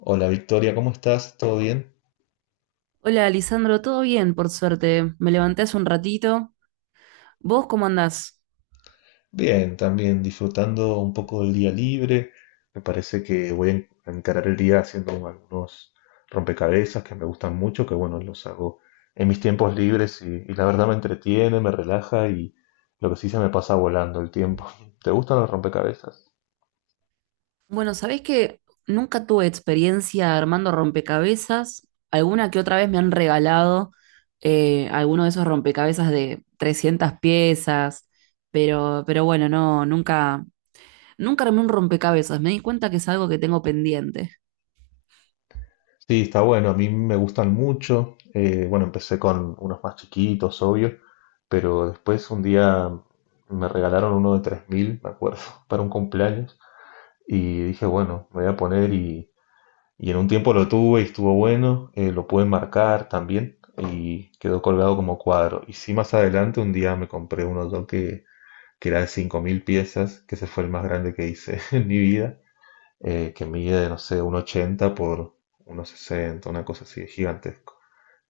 Hola Victoria, ¿cómo estás? ¿Todo bien? Hola, Lisandro, todo bien, por suerte. Me levanté hace un ratito. ¿Vos cómo andás? Bien, también disfrutando un poco del día libre. Me parece que voy a encarar el día haciendo algunos rompecabezas que me gustan mucho, que bueno, los hago en mis tiempos libres y la verdad me entretiene, me relaja y lo que sí se me pasa volando el tiempo. ¿Te gustan los rompecabezas? Bueno, sabés que nunca tuve experiencia armando rompecabezas. Alguna que otra vez me han regalado alguno de esos rompecabezas de 300 piezas, pero bueno, no, nunca armé un rompecabezas. Me di cuenta que es algo que tengo pendiente. Sí, está bueno, a mí me gustan mucho. Bueno, empecé con unos más chiquitos, obvio, pero después un día me regalaron uno de 3.000, me acuerdo, para un cumpleaños. Y dije, bueno, me voy a poner y en un tiempo lo tuve y estuvo bueno, lo pude marcar también y quedó colgado como cuadro. Y sí, más adelante un día me compré un otro que era de 5.000 piezas, que ese fue el más grande que hice en mi vida, que mide, no sé, un 80 por unos 60 una cosa así, gigantesco.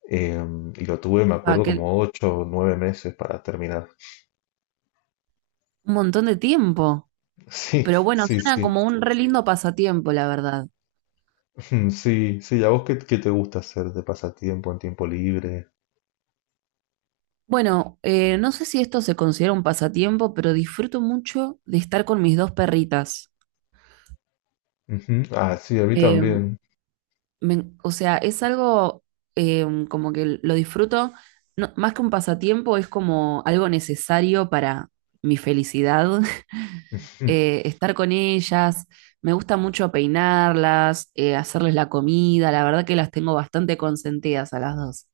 Eh, y lo tuve, me Ah, acuerdo, que como 8 o 9 meses para terminar. un montón de tiempo. Sí, Pero bueno, sí, suena sí. como un re lindo pasatiempo, la verdad. Sí, sí. ¿A vos qué te gusta hacer de pasatiempo en tiempo libre? Bueno, no sé si esto se considera un pasatiempo, pero disfruto mucho de estar con mis dos perritas. Ujú. Ah, sí, a mí Eh, también. O sea, es algo como que lo disfruto, más que un pasatiempo, es como algo necesario para mi felicidad. Estar con ellas, me gusta mucho peinarlas, hacerles la comida, la verdad que las tengo bastante consentidas a las dos.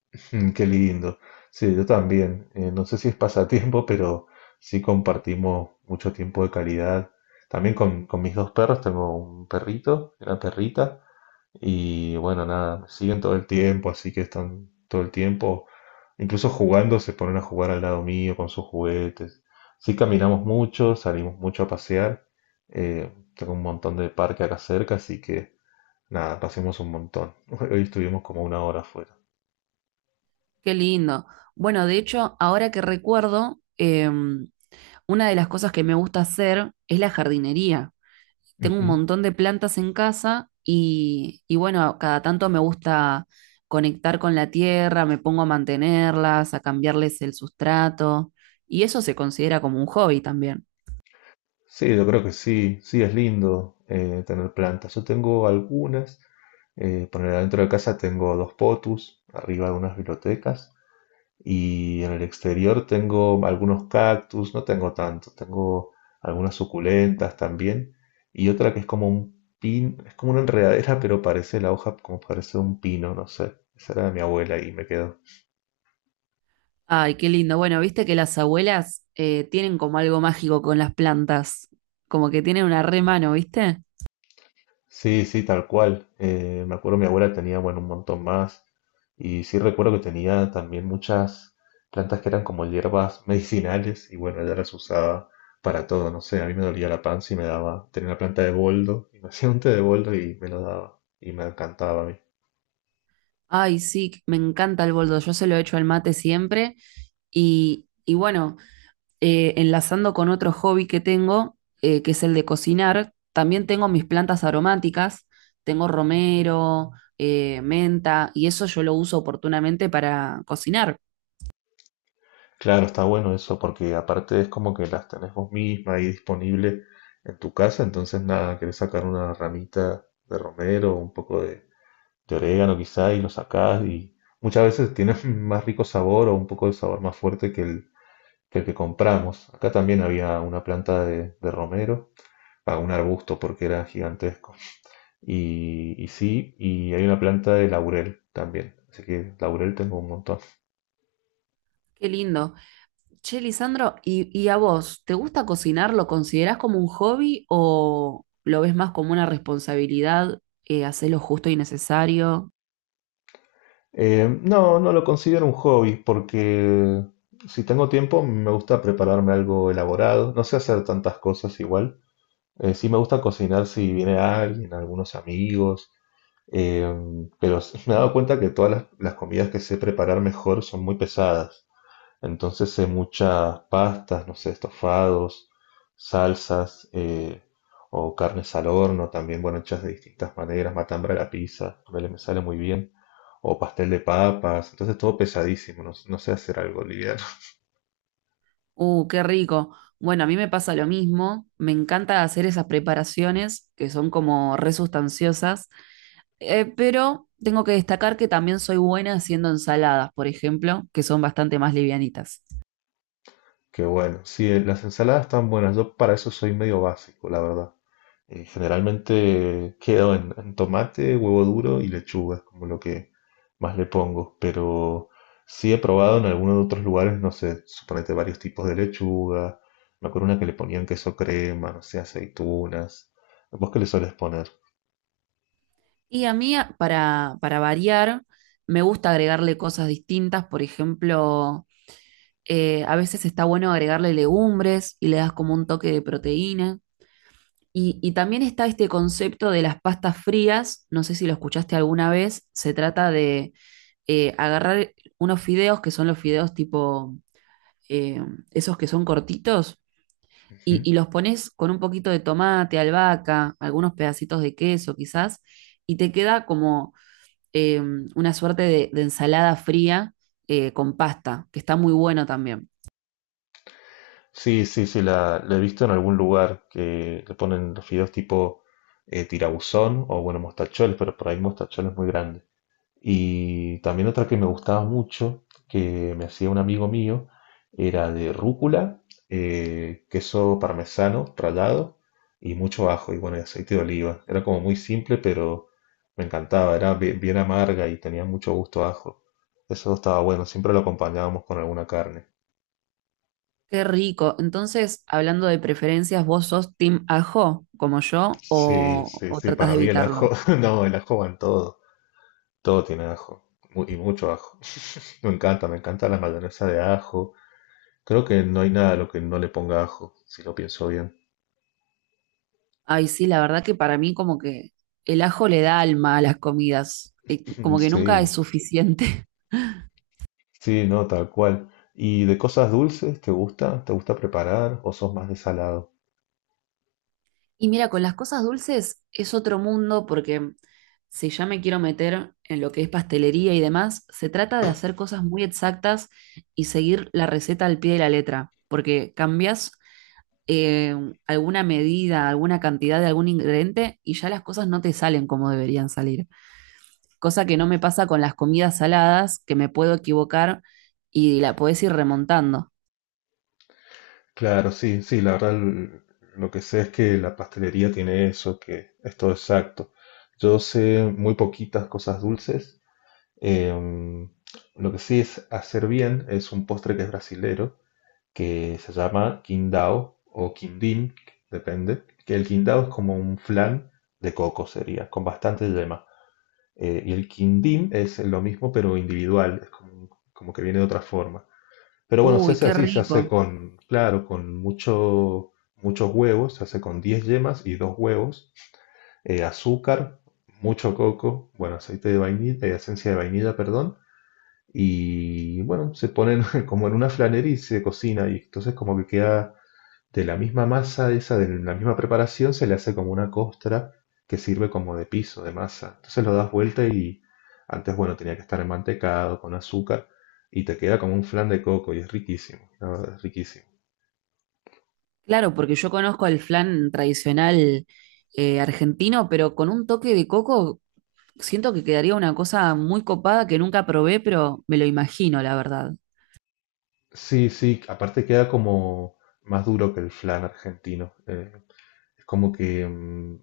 Qué lindo. Sí, yo también. No sé si es pasatiempo, pero sí compartimos mucho tiempo de calidad. También con mis dos perros. Tengo un perrito, una perrita. Y bueno, nada, me siguen todo el tiempo, así que están todo el tiempo. Incluso jugando, se ponen a jugar al lado mío con sus juguetes. Sí, caminamos mucho, salimos mucho a pasear. Tengo un montón de parque acá cerca, así que. Nada, pasemos un montón. Hoy estuvimos como una hora afuera. Qué lindo. Bueno, de hecho, ahora que recuerdo, una de las cosas que me gusta hacer es la jardinería. Tengo un Ujú. montón de plantas en casa y bueno, cada tanto me gusta conectar con la tierra, me pongo a mantenerlas, a cambiarles el sustrato y eso se considera como un hobby también. Sí, yo creo que sí, sí es lindo, tener plantas. Yo tengo algunas, poner adentro de casa tengo dos potus, arriba algunas bibliotecas y en el exterior tengo algunos cactus, no tengo tanto, tengo algunas suculentas también y otra que es como un pin, es como una enredadera pero parece la hoja como parece un pino, no sé. Esa era de mi abuela y me quedó. Ay, qué lindo. Bueno, viste que las abuelas tienen como algo mágico con las plantas, como que tienen una re mano, ¿viste? Sí, sí, tal cual. Me acuerdo mi abuela tenía, bueno, un montón más. Y sí recuerdo que tenía también muchas plantas que eran como hierbas medicinales y bueno, ella las usaba para todo. No sé, a mí me dolía la panza y me daba, tenía una planta de boldo y me hacía un té de boldo y me lo daba y me encantaba a mí. Ay, sí, me encanta el boldo, yo se lo echo al mate siempre y bueno. Enlazando con otro hobby que tengo, que es el de cocinar, también tengo mis plantas aromáticas, tengo romero, menta, y eso yo lo uso oportunamente para cocinar. Claro, está bueno eso porque aparte es como que las tenés vos misma ahí disponible en tu casa, entonces nada, querés sacar una ramita de romero, un poco de orégano quizá y lo sacás y muchas veces tiene más rico sabor o un poco de sabor más fuerte que el el que compramos. Acá también había una planta de romero, a un arbusto porque era gigantesco. Y sí, y hay una planta de laurel también. Así que laurel tengo un montón. Qué lindo. Che, Lisandro, y a vos? ¿Te gusta cocinar? ¿Lo considerás como un hobby o lo ves más como una responsabilidad? Hacer lo justo y necesario. No, no lo considero un hobby porque si tengo tiempo me gusta prepararme algo elaborado. No sé hacer tantas cosas igual. Sí me gusta cocinar si viene alguien, algunos amigos, eh, pero me he dado cuenta que todas las comidas que sé preparar mejor son muy pesadas. Entonces sé muchas pastas, no sé, estofados, salsas, o carnes al horno, también, bueno, hechas de distintas maneras, matambra a la pizza, ponele, me sale muy bien, o pastel de papas, entonces todo pesadísimo, no, no sé hacer algo liviano. Qué rico. Bueno, a mí me pasa lo mismo. Me encanta hacer esas preparaciones que son como resustanciosas. Pero tengo que destacar que también soy buena haciendo ensaladas, por ejemplo, que son bastante más livianitas. Que bueno, sí, las ensaladas están buenas, yo para eso soy medio básico, la verdad. Generalmente quedo en tomate, huevo duro y lechuga, es como lo que más le pongo. Pero sí he probado en algunos otros lugares, no sé, suponete varios tipos de lechuga. Me acuerdo una que le ponían queso crema, no sé, aceitunas. ¿Vos qué le sueles poner? Y a mí, para variar, me gusta agregarle cosas distintas. Por ejemplo, a veces está bueno agregarle legumbres y le das como un toque de proteína. Y también está este concepto de las pastas frías, no sé si lo escuchaste alguna vez, se trata de agarrar unos fideos que son los fideos eh, esos que son cortitos Ujú. y los pones con un poquito de tomate, albahaca, algunos pedacitos de queso quizás, y te queda como eh, una suerte de ensalada fría con pasta, que está muy bueno también. Sí, sí, sí, la he visto en algún lugar que le ponen los fideos tipo, tirabuzón o bueno, mostacholes, pero por ahí mostacholes muy grandes. Y también otra que me gustaba mucho, que me hacía un amigo mío, era de rúcula, queso parmesano rallado y mucho ajo y bueno, y aceite de oliva. Era como muy simple, pero me encantaba, era bien, amarga y tenía mucho gusto a ajo. Eso estaba bueno, siempre lo acompañábamos con alguna carne. Qué rico. Entonces, hablando de preferencias, ¿vos sos team ajo como yo Sí, sí, o sí, tratas para de mí el ajo, evitarlo? no, el ajo va en todo, todo tiene ajo y mucho ajo. Me encanta la mayonesa de ajo. Creo que no hay nada a lo que no le ponga ajo, si lo pienso bien. Ay, sí, la verdad que para mí como que el ajo le da alma a las comidas, como que nunca es Sí, suficiente. sí, no, tal cual. ¿Y de cosas dulces, te gusta? ¿Te gusta preparar o sos más de salado? Y mira, con las cosas dulces es otro mundo porque si ya me quiero meter en lo que es pastelería y demás, se trata de hacer cosas muy exactas y seguir la receta al pie de la letra, porque cambias eh, alguna medida, alguna cantidad de algún ingrediente y ya las cosas no te salen como deberían salir. Cosa que no me pasa con las comidas saladas, que me puedo equivocar y la podés ir remontando. Claro, sí, sí, la verdad, lo que sé es que la pastelería tiene eso, que es todo exacto. Yo sé muy poquitas cosas dulces. em, lo que sí es hacer bien es un postre que es brasilero, que se llama Qingdao o Quindín, depende, que el Qingdao es como un flan de coco sería, con bastante yema. Y el Quindín es lo mismo pero individual, es como que viene de otra forma. Pero bueno, se Uy, hace qué así, se hace rico. con, claro, con muchos huevos, se hace con 10 yemas y 2 huevos, azúcar, mucho coco, bueno, aceite de vainilla, esencia de vainilla, perdón, y bueno, se ponen como en una flanería y se cocina, y entonces como que queda de la misma masa esa, de la misma preparación, se le hace como una costra que sirve como de piso, de masa. Entonces lo das vuelta y antes, bueno, tenía que estar mantecado con azúcar y te queda como un flan de coco y es riquísimo, la verdad, es riquísimo. Claro, porque yo conozco el flan tradicional argentino, pero con un toque de coco siento que quedaría una cosa muy copada que nunca probé, pero me lo imagino, la verdad. Sí, sí, aparte queda como más duro que el flan argentino. Es como que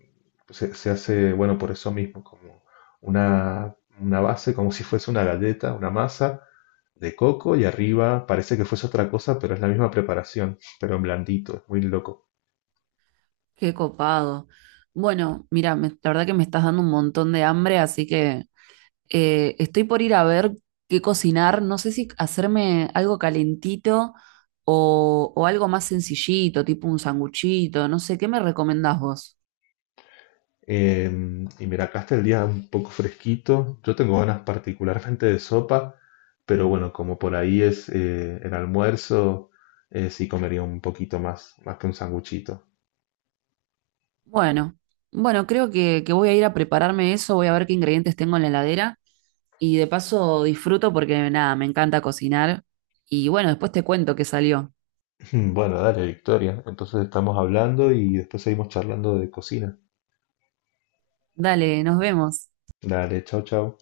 se hace, bueno, por eso mismo, como una base, como si fuese una galleta, una masa, de coco y arriba parece que fuese otra cosa, pero es la misma preparación, pero en blandito, es muy loco. Qué copado. Bueno, mira, la verdad que me estás dando un montón de hambre, así que estoy por ir a ver qué cocinar. No sé si hacerme algo calentito o algo más sencillito, tipo un sanguchito, no sé, ¿qué me recomendás vos? Eh, y mira, acá está el día un poco fresquito. Yo tengo ganas particularmente de sopa, pero bueno, como por ahí es, el almuerzo, sí comería un poquito más, más que un sanguchito. Bueno, bueno, creo que voy a ir a prepararme eso, voy a ver qué ingredientes tengo en la heladera y de paso disfruto porque nada, me encanta cocinar y bueno, después te cuento qué salió. Bueno, dale, Victoria. Entonces estamos hablando y después seguimos charlando de cocina. Dale, nos vemos. Dale, chao, chao.